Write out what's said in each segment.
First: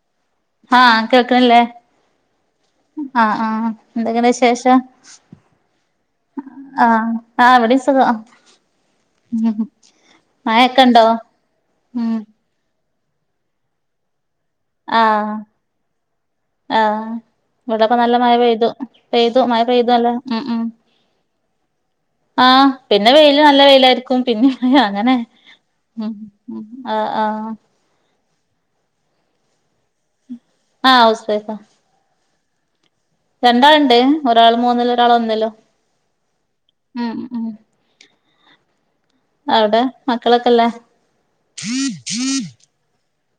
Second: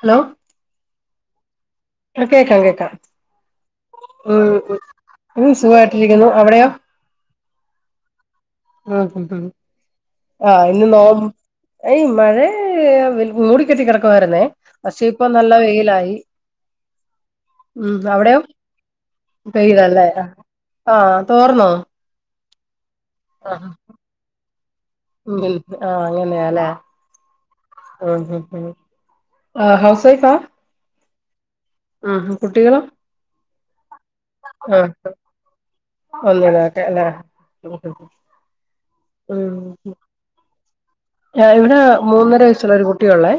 Hello ആഹ് കേൾക്കണില്ലേ കേക്കാം കേക്കാം ആഹ് ആഹ് എന്തൊക്കെയുണ്ട് ഉം വിശേഷം ഉം സുഖായിട്ടിരിക്കുന്നു അവിടെയോ ആഹ് ആഹ് ഇവിടെയും സുഖമാ ആ ആഹ് മഴൊക്കെ ഇന്ന് നോ ഉണ്ടോ എയ്‌ ഉം മഴേ മൂടി കെട്ടി കിടക്കുവായിരുന്നേ പക്ഷെ ഇപ്പോ ആഹ് നല്ല വെയിലായി ആഹ് ഉം ഇവിടിപ്പോ നല്ല മഴ അവിടെയോ പെയ്തു പെയ്തു മഴ പെയ്തു പെയ്തല്ലേ അല്ലേ ഉം ഉം ആഹ് തോർന്നോ ആഹ് പിന്നെ വെയില് നല്ല ആഹ് വെയിലായിരിക്കും പിന്നെ മഴ അങ്ങനെ ഉം ആഹ് ഉം അങ്ങനെയാല്ലേ ആ ആ ആ ഹൗസ് വൈഫാ ആ ഹൗസ് വൈഫാ ആഹാ കുട്ടികളോ രണ്ടാളുണ്ട് ഒരാൾ മൂന്നില് ഒരാൾ ഒന്നിലും ഒന്നിലാക്കെ ല്ലേ ഉം ഉം [unintelligible] അവിടെ മക്കളൊക്കെ ഇല്ലേ ഇവിടെ മൂന്നര വയസ്സുള്ള ഒരു കുട്ടിയുള്ളേ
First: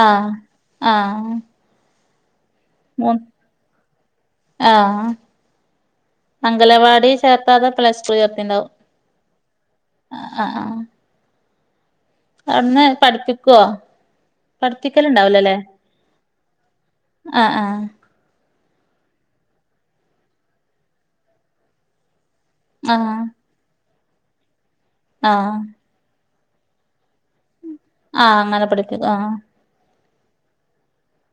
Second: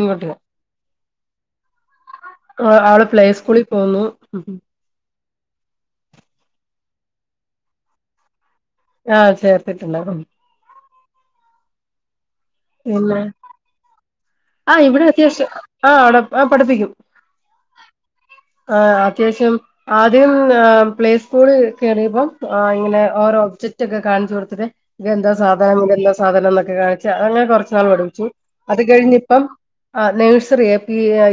ആഹ് ആഹ് ആഹ് അവള് മൂ പ്ലേസ്കൂളിൽ പോന്നു ആഹ് അംഗലവാടി ചേർത്താതെ പ്ലേ സ്കൂളി ചേർത്തിണ്ടാവും ആഹ് ചേർത്തിട്ട് ആഹ് ആഹ് [unintelligible] ആഹ് അവിടുന്ന് പഠിപ്പിക്കുവോ ആഹ് ഇവിടെ അത്യാവശ്യം ആഹ് അവിടെ പഠിപ്പിക്കും ആഹ് ആഹ് ആഹ് അത്യാവശ്യം ആദ്യം പ്ലേ സ്കൂളി കേറിയപ്പം ആഹ് ഇങ്ങനെ ഓരോ ഒബ്ജെക്റ്റ് ഒക്കെ കാണിച്ചു കൊടുത്തിട്ട് എന്താ ആഹ് സാധനം ഇതെന്താ സാ സാധനം എന്നൊക്കെ കാണിച്ച് അങ്ങനെ കൊറച്ച് നാള് പഠിപ്പിച്ചു ആഹ് അങ്ങനെ അത് പഠിപ്പിക്കും കഴിഞ്ഞ് ആഹ് ഇപ്പം ആഹ് നഴ്സറിയേ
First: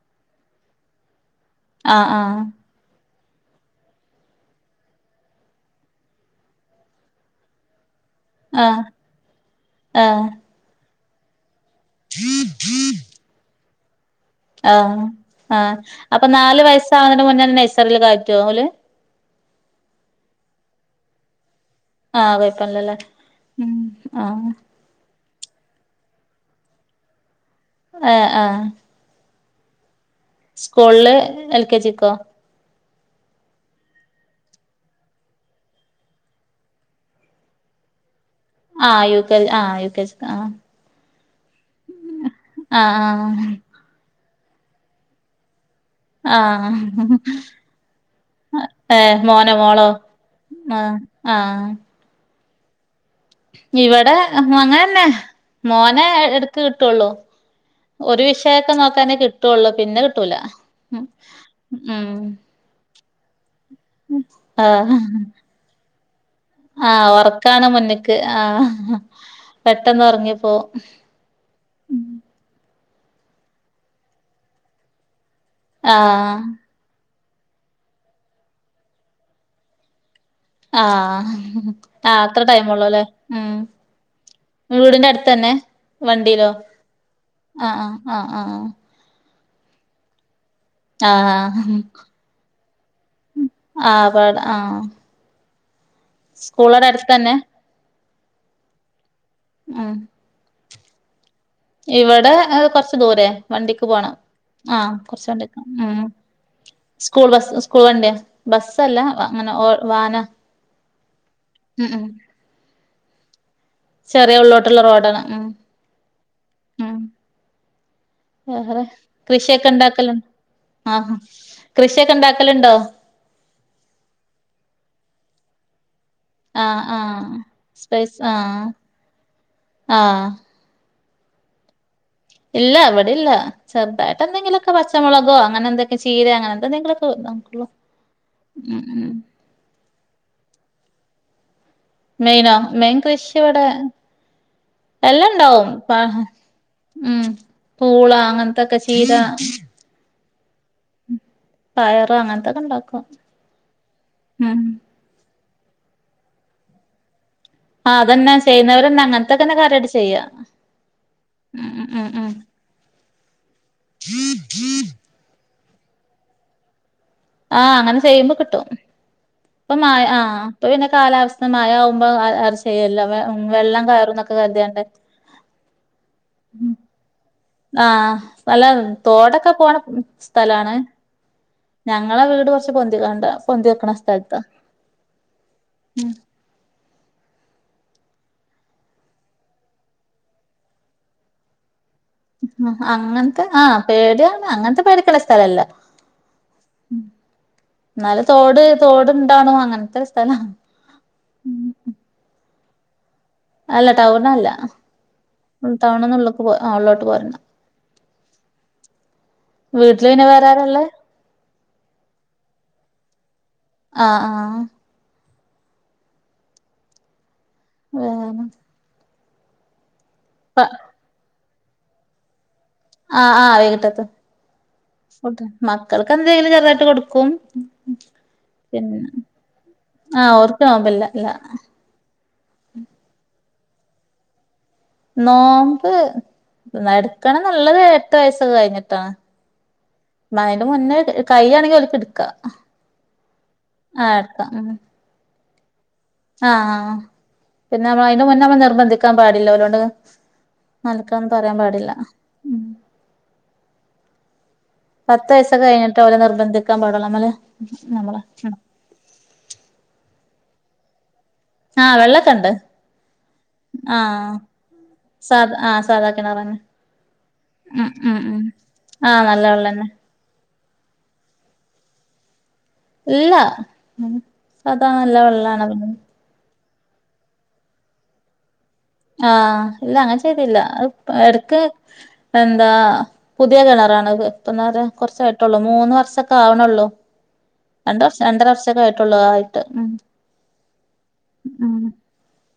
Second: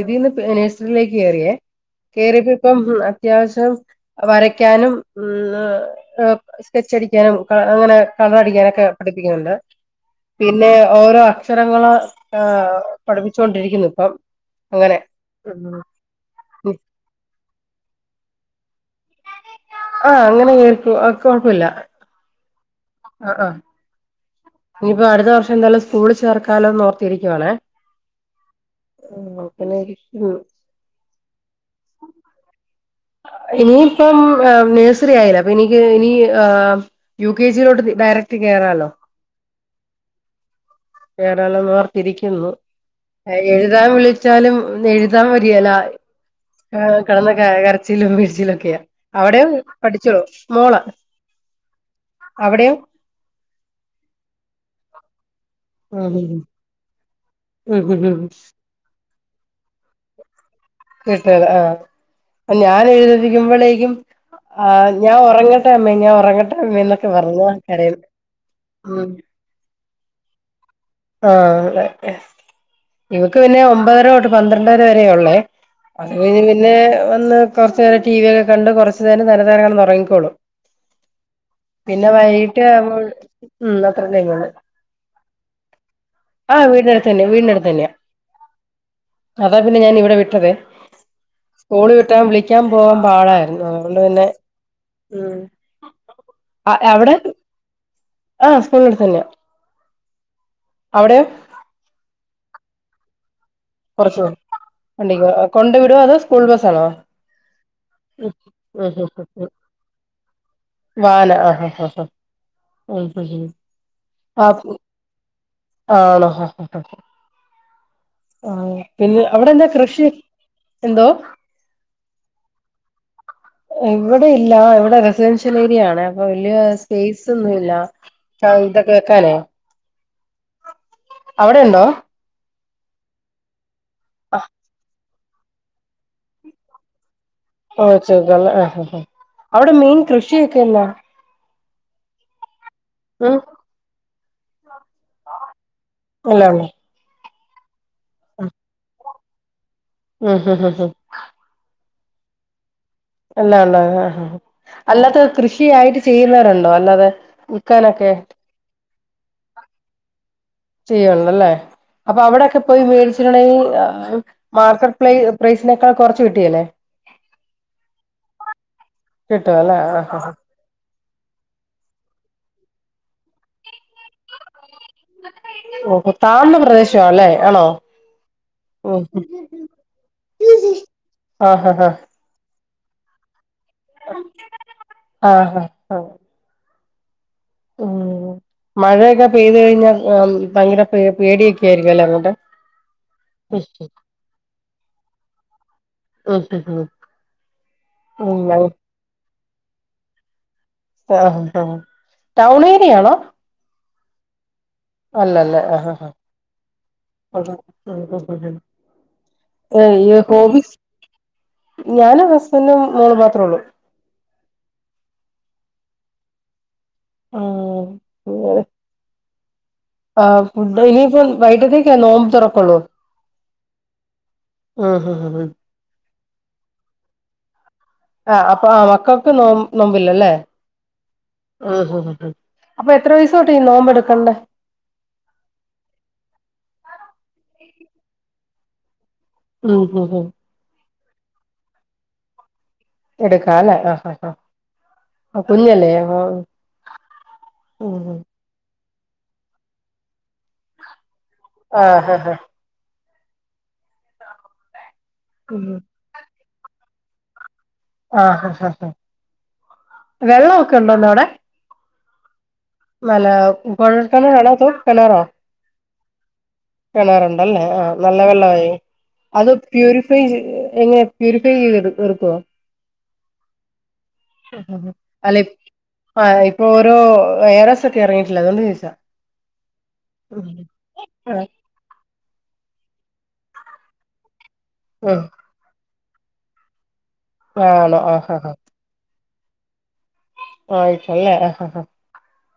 ഇതിന്ന് നഴ്സറിയിലേക്ക് കേറിയേ ആഹ് കേറിയപ്പോ ഇപ്പം അത്യാവശ്യം വരയ്ക്കാനും ഉം സ്കെച്ച് അടിക്കാനും അങ്ങനെ കളർ അടിക്കാനൊക്കെ ആഹ് പഠിപ്പിക്കുന്നുണ്ട് ആഹ് ആഹ് പിന്നെ ഓരോ അക്ഷരങ്ങള് ആഹ് പഠിപ്പിച്ചു കൊണ്ടിരുക്കുന്നു ഇപ്പം അങ്ങനെ ആഹ് ആഹ് അപ്പൊ നാല് വയസ്സാവുന്നതിന് മുന്നേ നഴ്സ് നഴ്‌സറീല് കയറ്റുവോ ഓല് ആഹ് അങ്ങനെ കേറ്റും കുഴപ്പില്ല ആഹ് കുഴപ്പമില്ലല്ലോ ഉം ആഹ് ഇനിയിപ്പോ അടുത്ത വർഷം എന്തായാലും സ്കൂളിൽ ചേർക്കാലോന്നോർത്തിരിക്കുവാണേ ഏ ആഹ് [unintelligible] സ്കൂൾല് എൽ കെ ജി ക്കോ ഇനിയിപ്പം ഏ നേഴ്സറി ആയില്ലേ അപ്പൊ നിക്ക് ഇനി ഏ യു കെ ജി യിലോട്ട് ഡയറ ആ യു കെ ആ യു കെ ജി ക് ആ [unintelligible] ഓർത്തിരിക്കുന്നു എഴുതാൻ വിളിച്ചാലും എഴുതാൻ വരേല ആഹ് ആ ആഹ് കടന്നക ക രച്ചിലും പിഴിച്ചിലും ഒക്കെയാ ഏ അവിടെ മോനോ മോളോ പഠിച്ചോളു മോള ആഹ് ആഹ് അവിടെയോ ഇവിടെ അങ്ങനന്നെ മോനെ ഉം എട്ക്ക് കിട്ടാെള്ളൂ ഉം ഉം ഒരു വിഷയാെക്കെ നോക്കാനേ കിട്ടുള്ളൂ പിന്നെ കിട്ടൂല ഉം [unintelligible] ആ ഞാൻ ഒറങ്ങട്ടെ അമ്മേ ഞാൻ ഒറങ്ങ ആ ഒറക്കാണ് മുന്ന്ക്ക് ആ പെട്ടെന്ന് ഒറങ്ങിപ്പോവും ആ ഇവക്ക് പിന്നെ ഒമ്പതര തൊട്ട് പന്ത്രണ്ടര വരെയാെള്ളേ അത് ആഹ് കഴിഞ്ഞ് പിന്നെ വന്ന് കുറച്ചു നേരം ടിവി ഒക്കെ കണ്ട് കുറച്ചു നേരം [unintelligible] കെടന്ന് ഒറങ്ങിക്കോളും ആ ആ അത്ര വൈകിട്ട് ടൈമാെള്ളൂല്ലേ ആവുമ്പോൾ ഉം അത്ര ടൈം ഉള്ളൂ വീട്ന്റെ അട്ത്തന്നെ വണ്ടിയിലോ ആഹ് വീടിനടുത്ത് തന്നെ വീടിനടുത്ത് ആ ആ തന്നെയാ ആ ആ അതാ പിന്നെ ഞാൻ ഇവിടെ വിട്ടതേ ആഹ് ആഹ് സ്കൂള് വിട്ടാൻ വിളിക്കാൻ പോവാൻ പാടായിരുന്നു അതുകൊണ്ട് ആഹ് പിന്നെ പാട ആഹ് ഉം സ്കൂളടെ അട്ത്തന്നെ ആ സ്കൂളടുത്ത് തന്നെയാ ആഹ് അവിടെയോ? ഇവിടെ എ കൊറച്ച് ദൂരേയ വണ്ടിക്ക് പോണം. ആഹ് വണ്ടിക്ക് കൊറച്ചാണ്ട് കൊണ്ട് വിടുവോ ഉം അതോ സ്കൂൾ ബസ്സാണോ സ്കൂൾ ബസ് സ്കൂൾ വണ്ട്യാ ഉം ബസ് അല്ല വാഹനം. ഓ വാന. വാന് ആഹ് ആഹ് ഹ ഹഉം. ചെറിയ ആഹ് ഉള്ളോട്ടുള്ള റോഡാണ് ഉം ആണോ ഹ ഹ ഹ ഉം ഹ. ആ പിന്നെ അവിടെന്താ കൃഷി എന്തോ ആഹ കൃഷിയൊക്കെ ഇണ്ടാക്കലുണ്ടോ? ഇവിടെ ഇല്ല ഇവിടെ റെസിഡൻഷ്യലേരിയ ആണേ വല്യ ആഹ് സ്പേസ് ആഹ് ഒന്നുല്ല സ്പൈസ് ആഹ് ഇതൊക്കെ വെക്കാനേ. ആഹ് അവിടെ ഉണ്ടോ? ഇല്ല അവിടെ ഇല്ല ചെറ്തായിട്ടെന്തെങ്കിലൊക്കെ പച്ചമുള കോ അങ്ങനെ എന്തക്കെ ചീര അങ്ങനെ എന്തോന്നെങ്കിലും വേ ആഹ് ച ആഹ് ഹ ഹ അവിടെ മെയിൻ കൃഷിയൊക്കെന്നാ? മെയ്നാ മെയ്ൻ കൃഷി ഇവിടെ എല്ലാം ഇണ്ടാവും. പാ എല്ലാം ഉണ്ടോ ഉം പൂള അങ്ങനത്തൊക്കെ ചീര ഉം ഹു ഹു ഹും. പയറ് അങ്ങൻത്തൊക്കെ ഉണ്ടാവും. അല്ലാ [unintelligible] ആ അല്ലാത്ത കൃഷിയായിട്ട് ചെയ്യുന്നവരുണ്ടോ അല്ലാതെ? ആ വിൽക്കാനൊക്കെ അതന്നെ ചെയ്യുന്നവര്ന്നെ അങ്ങനത്തക്കെന്നെ കാര്യമായിട്ട് ചെയ്യാ. ചെയ്യാേള്ളല്ലേ ഉം ഉം ഉം അപ്പൊ ഉം അവിടെക്കെ പോയി മേടിച്ചിട്ടുണ്ടെ മാർക്കറ്റ് പ്ര പ്രൈസിനേക്കാൾ കുറച്ച് കിട്ടിയല്ലേ? ആഹ് അങ്ങനെ ചെയ്യുമ്പോ കിട്ടും. കിട്ടും ഇപ്പൊ അല്ലേ മഴ ആ ആ ആഹ് ഇപ്പൊ പിന്നെ കാലാവസ്ഥ മഴ ആവുമ്പോ ചെയ്യല്ല വെ വെള്ളം കയറും എന്നൊക്കെ കരുതിയാണ്ട് ഓഹോ താഴ്ന്ന പ്രദേശവാല്ലേ ആഹ് നല്ല തോടൊക്കെ പോണ സ്ഥലാണ് ആഹ് ഹ ഹ ഞങ്ങളെ വീട് കുറച്ച് പൊന്തി കണ്ട പൊന്തിവെക്കണ സ്ഥലത്താ ആഹ് ഹ ഉം ഉം മഴയൊക്കെ പെയ്തുകഴിഞ്ഞാ ഭയങ്കര പ പേടിയൊക്കെ ആയിരിക്കും അല്ലേ അങ്ങോട്ട് അങ്ങനത്തെ ആ പേടിയാണ് അങ്ങനത്തെ പേടിക്കുള്ള സ്ഥലല്ല ഉം ഉം ഉം നല്ല ഉം തോട് ഉം തോടുണ്ടണോ അങ്ങനത്തെ സ്ഥലം ആഹ് ആഹ് ടൗൺ ഏരിയയാണോ അല്ല ടൗൺ അല്ല അല്ല അല്ല ആഹഹ ഉള്ളോട്ട് പോരണം ഉം ഉം വീട്ടില് പിന്നെ ഹോബീസ് വേറാരാള്ളെ ഞാനും ഹസ്ബൻഡും മോള് മാത്രേ ഉള്ളു ആഹ് ആഹ ആഹ്‌ വേറെ [unintelligible] ആഹ്‌ പ ഫുഡ് ഇനിയിപ്പം വൈകിത്തേക്കാ നോമ്പ തുറക്ക ആഹ്‌ ആഹ വൈകിട്ടത്ത് ഉം ഹ് ഹ് ഹ് മക്കൾക്ക് എന്തെലും ചെറുതായിട്ട് കൊടുക്കും ആഹ്‌ അപ്പൊ ആ പിന്നെ മക്കൾക്ക് നോ നോമ്പില്ലല്ലേ ആഹ് ഓർക്ക് നോമ്പില്ല ഇല്ല അപ്പൊ എത്ര വയസ്സുതോട്ട് ഈ നോമ്പ് എടുക്കണ്ടേ നോമ്പ്ടുക്കണ നല്ലത് എട്ട് വയസ്സൊക്കെ കഴിഞ്ഞിട്ടാണ് ഉം ഹ് ഹ് അതിന്റെ മുന്നേ കൈയാണെങ്കിൽ അവക്ക് എടുക്ക എടുക്കാല്ലേ ആഹ് ആഹ് കുഞ്ഞല്ലേ അപ്പൊ ആഹ് പിന്നെ ഉം അതിന് മുന്നേ നമ്മൾ നിർബന്ധിക്കാൻ പാടില്ല അവരോട് നൽക്കണന്ന് പറയാൻ പാടില്ല ആഹ് ഹ ഹ ഉം പത്ത് വയസക്കെ കഴിഞ്ഞിട്ട് അവരെ നിർബന്ധിക്കാൻ പാടുള്ളൂമ്മള് ആ വെള്ളമൊക്കെ ഉണ്ടോന്ന്ോ അവിടെ ആഹ് വെള്ളക്കണ്ട് മല്ല കൊ കനറണോത്ത കനറോ സാധ ആഹ് സാധാ കിണറന്നെ കാണാറുണ്ടല്ലേ ആ ഉം ഉം നല്ല ഉം വെള്ളമായി ആഹ് നല്ല അത് വെള്ളന്നെ പ്യൂരിഫൈ എങ്ങനെ പ്യൂരിഫൈ ചെയ്ത് എടുക്കുവോ ഇല്ല സാധാ നല്ല അല്ല വെള്ളാണ് ആ് ഇപ്പൊ ഓരോ ഏറെ സത്തി ഇറങ്ങിയിട്ടില്ല അതുകൊണ്ട് ആഹ ഇല്ല അങ്ങനെ ചെയ്തില്ല ആഹ് എടക്ക് എന്താ പുതിയ കിണറാണ് ഇപ്പ നേേര ഉം കുറച്ചായിട്ടുള്ളൂ മൂന്ന് വർഷൊക്കെ ആവണള്ളോ ആണോ രണ്ട വർഷം രണ്ടര വർഷൊക്കെ ആയിട്ടുള്ളൂ ആയിട്ട് ഉ ആയിച്ചല്ലേ ആ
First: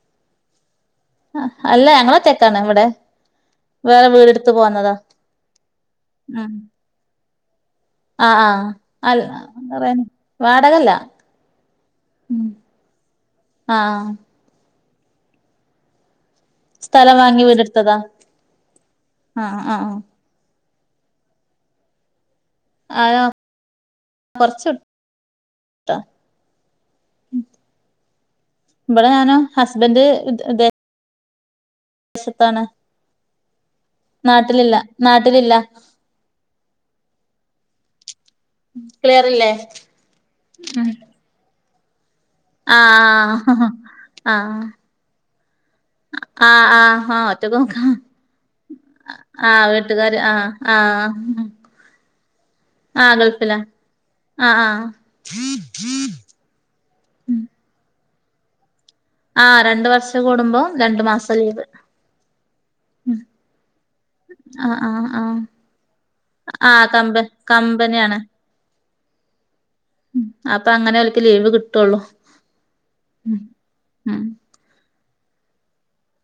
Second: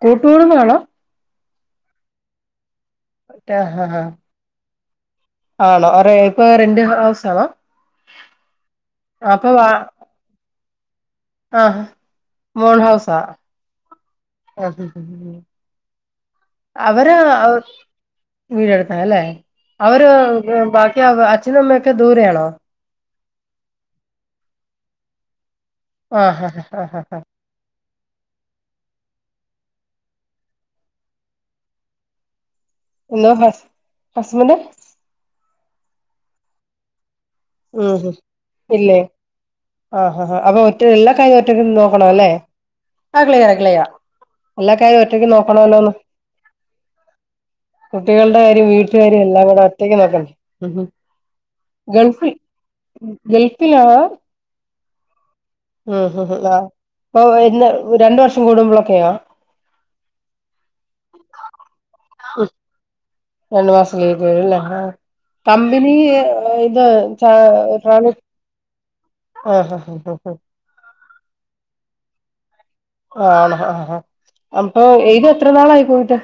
കൂട്ടുകടും വേണോ അല്ല ഞങ്ങള തേക്കാണ് ഇവിടെ ആഹ് ആഹ് വേറെ വീടെടുത്ത് പോന്നതാ ആണോ ഇപ്പൊ റെന്റ് ഹൗസ് ആണോ ആഹ ആഹ അല്ല പറയ വാടകല്ല ആഹ ആഹ് മോന് ഹൗസ ആ ആഹ് അവര് സ്ഥലം വാങ്ങി വീടെടുത്തതാ വീടെടുത്തല്ലേ ആഹ് ആഹ് അവര്ാക്ക അ അച്ഛന്മ്മയൊക്കെ ദൂര ആണോ ആ കൊറച്ച ആ ഹാ ഹാ ഹാ ഹാ ഹാ ഇവിടെ ഞാന ഹസ്ബന്ഡ് വിശത്താണ് എന്തോ ഹസ് ഹസ്ബന്റ് നാട്ടിലില്ല നാട്ടിലില്ല ഉ ഹ ഇല്ലേ ക്ലിയറില്ലേ ആ ഹാ അപ്പൊ ഒറ്റ ഉം എല്ലാ കാര്യും ഒറ്റയ്ക്ക് നോക്കണ അല്ലേ ആ ആഹ് ക്ലിയറ ആഹ് ക്ലളിയ ആഹ് എല്ലാ കാര്യം ഒറ്റയ്ക്ക് നോക്കണല്ലോന്ന് ആഹ് ആഹ് ആഹ് ഒറ്റക്ക് നോക്കാ കുട്ടികളുടെ കാര്യം വീട്ട കാര്യം എല്ലാം കൂടെ ആഹ് ഒറ്റക്ക് വീട്ടുകാര് നോക്കണ്ടേ ആഹ് ആഹ് ഗൾഫിൽ ഗൾഫിലാ ആഹ ഉം ഹ ആ അപ്പൊ ഇ രണ്ട വർഷം കൂടുമ്പോള ആ രണ്ട വർഷം കൂടുമ്പോം രണ്ടു മാസം ലീവ് മം ഉം ആ ആ ആ കമ്പനി ആ ഇത് കമ്പ ചാ കമ്പനി ട്രാവൽ ആണ് ആഹ് ഹ് ഹ് ഉം ഹ് അപ്പ അങ്ങനെ ഒലക്ക് ലീവ് കിട്ടുള്ളൂ ഓ ഉം ആണ ആ ആ ഉം അപ്പൊ ഏയ് തു എത്ര നാളായി പോയിട്ട്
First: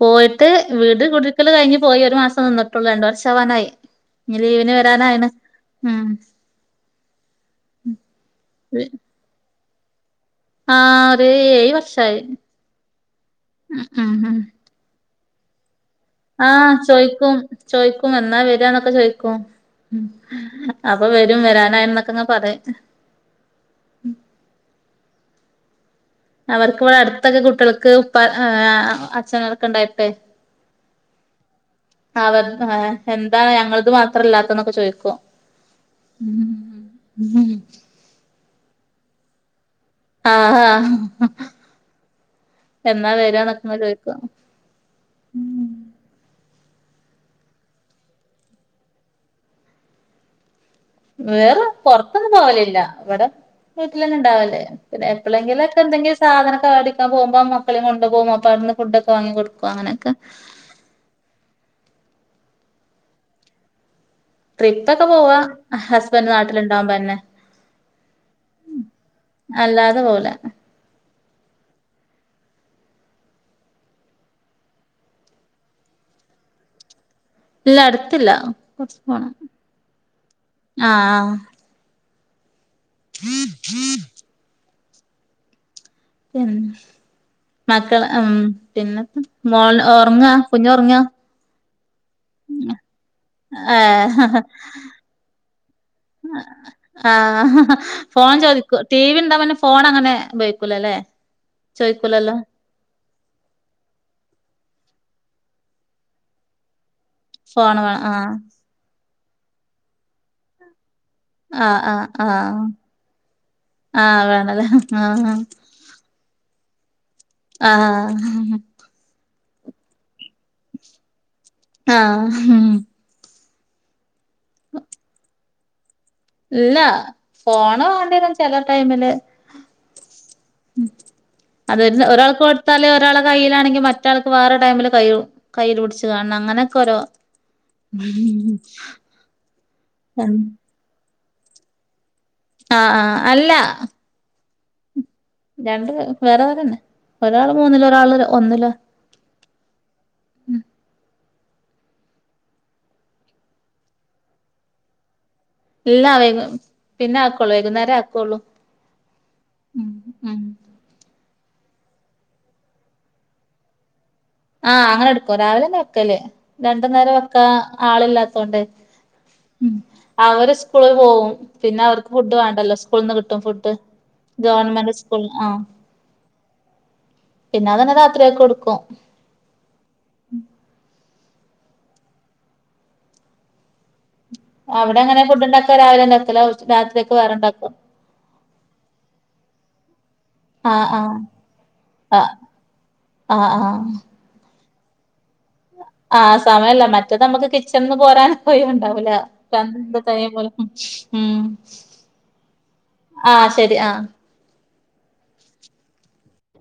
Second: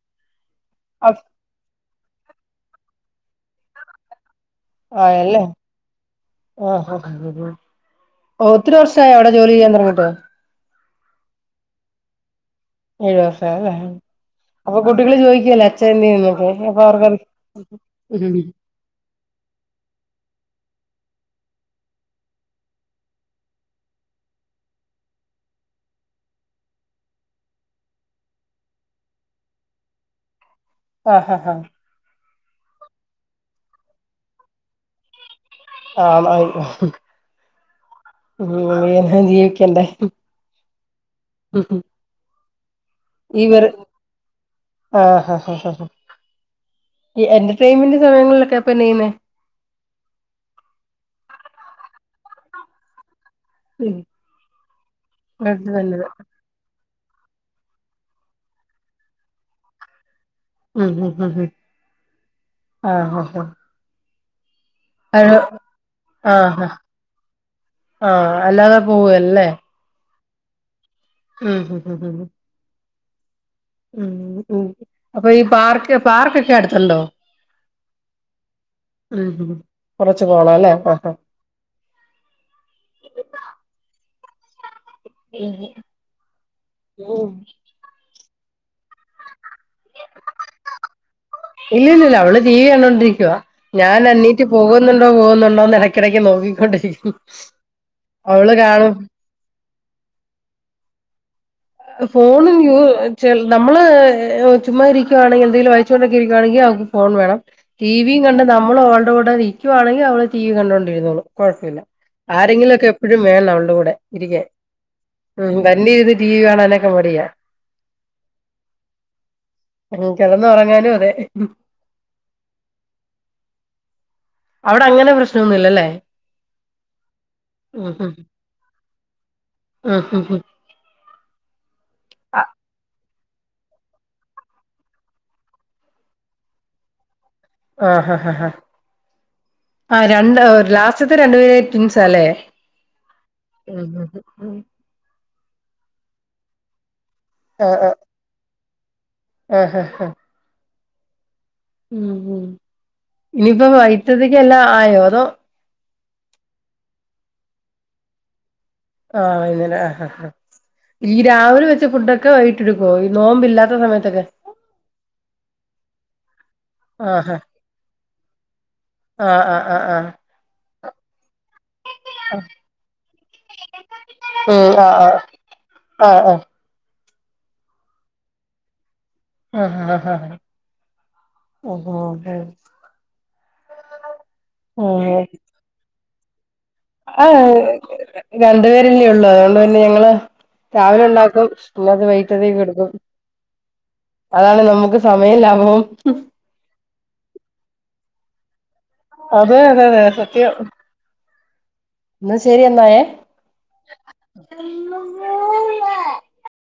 പോയിട്ട് വീട് കുടിരിക്കൽ കയിഞ്ഞ് പോയി ഒരു മാസം നിന്നിട്ടുള്ളൂ രണ്ട്‌ വർഷം ആവാനായി ഇനി ലീവിന് വരാനായിണ് ആയല്ലേ ഉം ഉം ഓ ഒത്തിരി വർഷയാ അവിടെ ജോലി ചെയ്യാൻ തുടങ്ങിട്ട് ആ ഒരു ഏയ് വർഷായി ഏഴു വർഷായി അല്ലേ ഉം ഉം അപ്പൊ കുട്ടികള് ചോദിക്കേലെ ആ ചോയ്ക്കും ചോയ്ക്കും എന്നാ ഉം വരുവാന്നൊക്കെ ചോയ്ക്കും അപ്പൊ വരും വരാനായി എന്നൊക്കെങ്ങെ പറയും അവർക്കിവിടെ അടുത്തൊക്കെ കുട്ടികൾക്ക് ഉപ്പ അച്ഛനർക്കെ ഉണ്ടായിട്ടെ ആ ആ ആ അവർ എന്താ ഞങ്ങളക്ക് മാത്രല്ലാത്തന്നൊക്കെ ചോയ് ക്കും ആ [unintelligible] ഉം ജീവിക്കണ്ടേ ആ ആ വരെ ആ ഹാ ഹാ ഹാ ഈ എന്റർടൈൻമെന്റ് സമയങ്ങളിലൊക്കെ അപ്പൊന്ന ചെയ്യുന്നേ വേറ പൊറത്തൊന്നും പോവലില്ല ഇവിടെ വീട്ടിൽ തന്നെണ്ടാവല്ലേ പിന്നെ അത് എപ്പളെങ്കിലുംക്ക നല്ലത് എന്തെങ്കിലും സാധനക്ക മേടി പോറത്തക്ക് പോകുമ്പോൾ മക്കളും കൊണ്ട് പോകമ്പം മക്കളേം കൊണ്ടുപോകും അപ്പ അവിടുന്ന് ഫുഡ്ക്ക വാങ്ങികൊടുക്കും അങ്ങനെക്ക ഉം ഉം ഉം ആങ്‌ഹ ആങ്‌ഹ ഹ ട്രിപ്പ ഒക്കെ പോവാ ഹസ്ബൻഡ് നാട്ടിലിണ്ടാവുമ്പ അന്നെ ആ അല്ലാതെ പോവേലല്ലേ അല്ലാതെ പോവൂല മം മം മം മം ഉം ഉം അപ്പ ഈ പാർക്ക് പാർക്കൊക്കെ അടുത്തൊ ണ്ടോ ഇല്ല അടുത്തില്ല കൊറച്ച് ഉം പോണം ഉം കൊറച്ച് പോണം അല്ലേ അപ്പം ആഹ് [inaudible] [inaudible] [unintelligible] മക്കൾ ഉം പിന്ന മോള് ഒറങ്ങാ കുഞ്ഞു ഒറങ്ങാ ഇല്ല ഇല്ലില്ല അവള് ടീവീ കണ്ടൊണ്ടിരിക്കുക ഞാൻ ഏഹ് എണീറ്റ് പോകുന്നുണ്ടോ പോകുന്നുണ്ടോന്ന് ഇടയ്ക്കിടയ്ക്ക് നോക്കിക്കൊണ്ട് ആ ആങ്‌ഹ ഹ ഫോൺ ചോദിക്കൊ കാണും ടി വി ഉണ്ടാന്നെ ഫോൺ അങ്ങനെ ഉപയോഗിക്കൂല അല്ലേ ഫോൺ [unintelligible] നമ്മള് ചു [unintelligible] ഇരിക്കുവാ ണെങ്കിൽ എന്തെലും കഴിച്ചോ ണ്ടക്കെയിരിക്കായണെങ്കിൽ അവക്ക് ഫോൺ വേണം ഫോണ് ടി വേണം വി ആഹ് കണ്ടണ്ട്‌ നമ്മൾ [unintelligible] [unintelligible] കൂടെ നിക്കുവാണെങ്കിൽ അവള് ടി വി കണ്ടണ്ട് [unintelligible] ഇരുന്നോളും കൊഴപ്പില്ല ആഹ് ആഹ് ആഹ് ആരെങ്കിലുംക്കെ എപ്പഴും വേണം അവൾടെ കൂടെ ആഹ് ഇരിക്കാൻ വേണല്ലേ ആഹ് ഉം തന്നെ ഇരുന്ന് ടിവി കാണനെക്കെമ്മടിയാ ആ ആ ഉം കെടന്ന് ഒറങ്ങാനും അതെ ആങ്‌ഹ് ആ അവിടെ അങ്ങനെ പ്രശ്നൊ ന്നുംല്ലല്ലേ ഇല്ല ഫോണ് വാണ്ടിരും ചെല ടൈമില് ആ ആ അത് ഒരാൾക്ക് കൊടുത്താല് ഒരാള് കയ്യിലാണെങ്കിൽ മറ്റാൾക്ക് വേറെ ടൈമില് കയ്യ് കയ്യിൽ പിടിച്ച് കാണണം അങ്ങനൊക്ക ഓരോ ആ ഹ ഹാ ഹാ ആ ആഹ് രണ്ട് ലാസ്റ്റത്തെ രണ്ടുപേര് ട്വിൻസ് ആ അല്ലെ ആങ്‌ ഹ് ആ അല്ല ഉം രണ്ട് വേറെ വേറെ ന്നെ ഒരാള് മൂന്നില് ഒരാള് ഒന്നില് ആഹ ഹഹ ഹഹ ഉം [unintelligible] ഉ ഉ ഇനിയിപ്പോ വൈത്തതിക്ക എല്ലാം ആയോ അതോ ഇല്ല വ പിന്നെ ആക്കള്ളൂ വൈകുന്നേരം ആക്കള്ളൂ ആഹ ഇന്നെ ആീ രാവിലെ വെച്ച് ഫുഡൊക്കെ വൈിട്ടെടുക്കുവ ഈ നോമ്പ്ില്ലാത്ത സമയത്തൊക്കെ ആഹ അങ്ങനെ എടുക്കും രാവിലെന്ന വെക്കല് രണ്ടു നേരം ആഹ് വെക്കാ ആള ഇല്ലാത്തൊണ്ട് ആഹ് ഉ ആഹ് ആഹ് ആഹ് അവര് സ്കൂള പോകവും പിന്നെ അവർക്ക് ഫുഡ് വേണ്ടല്ലോ സ്കൂളിൽ നിന്ന് കിട്ടും ഫുഡ് ഗവണ്മെന്റ് സ്കൂൾ ആ ആ ആ പിന്നെ അതന്നെ രാത്രിയാക്കി കൊടുക്കും ആഹ ആ ആഹ ഓഹ ഹ അവിടെ അങ്ങനെ ഫുഡ്ണ്ടാക്കെ രാവിലെണ്ടാക്കല ആ രണ്ടു പേരല്ലേ ഉള്ളൂ അതുകൊണ്ട് തന്നെ ഞങ്ങള് ആഹ് രാവിലെ ആഹ് ഉണ്ടാക്കും പിന്നത് ആഹ് വെറ്റത്തേക്ക് എടുക്കും ആഹ് ആഹ് അതാണ് നമ്മുക്ക് അോ ആഹ് സമയമല്ല മറ്റേ നമ്മുക്ക് കിച്ചണന്ന് പോരാൻ പോയി അതെ അതെ ഉണ്ടാവൂലന്തന്ത ത പോലും ഉം എന്നന്ന് ശരി എന്ന എന്നായേ ആഹ് ശരി ആഹ്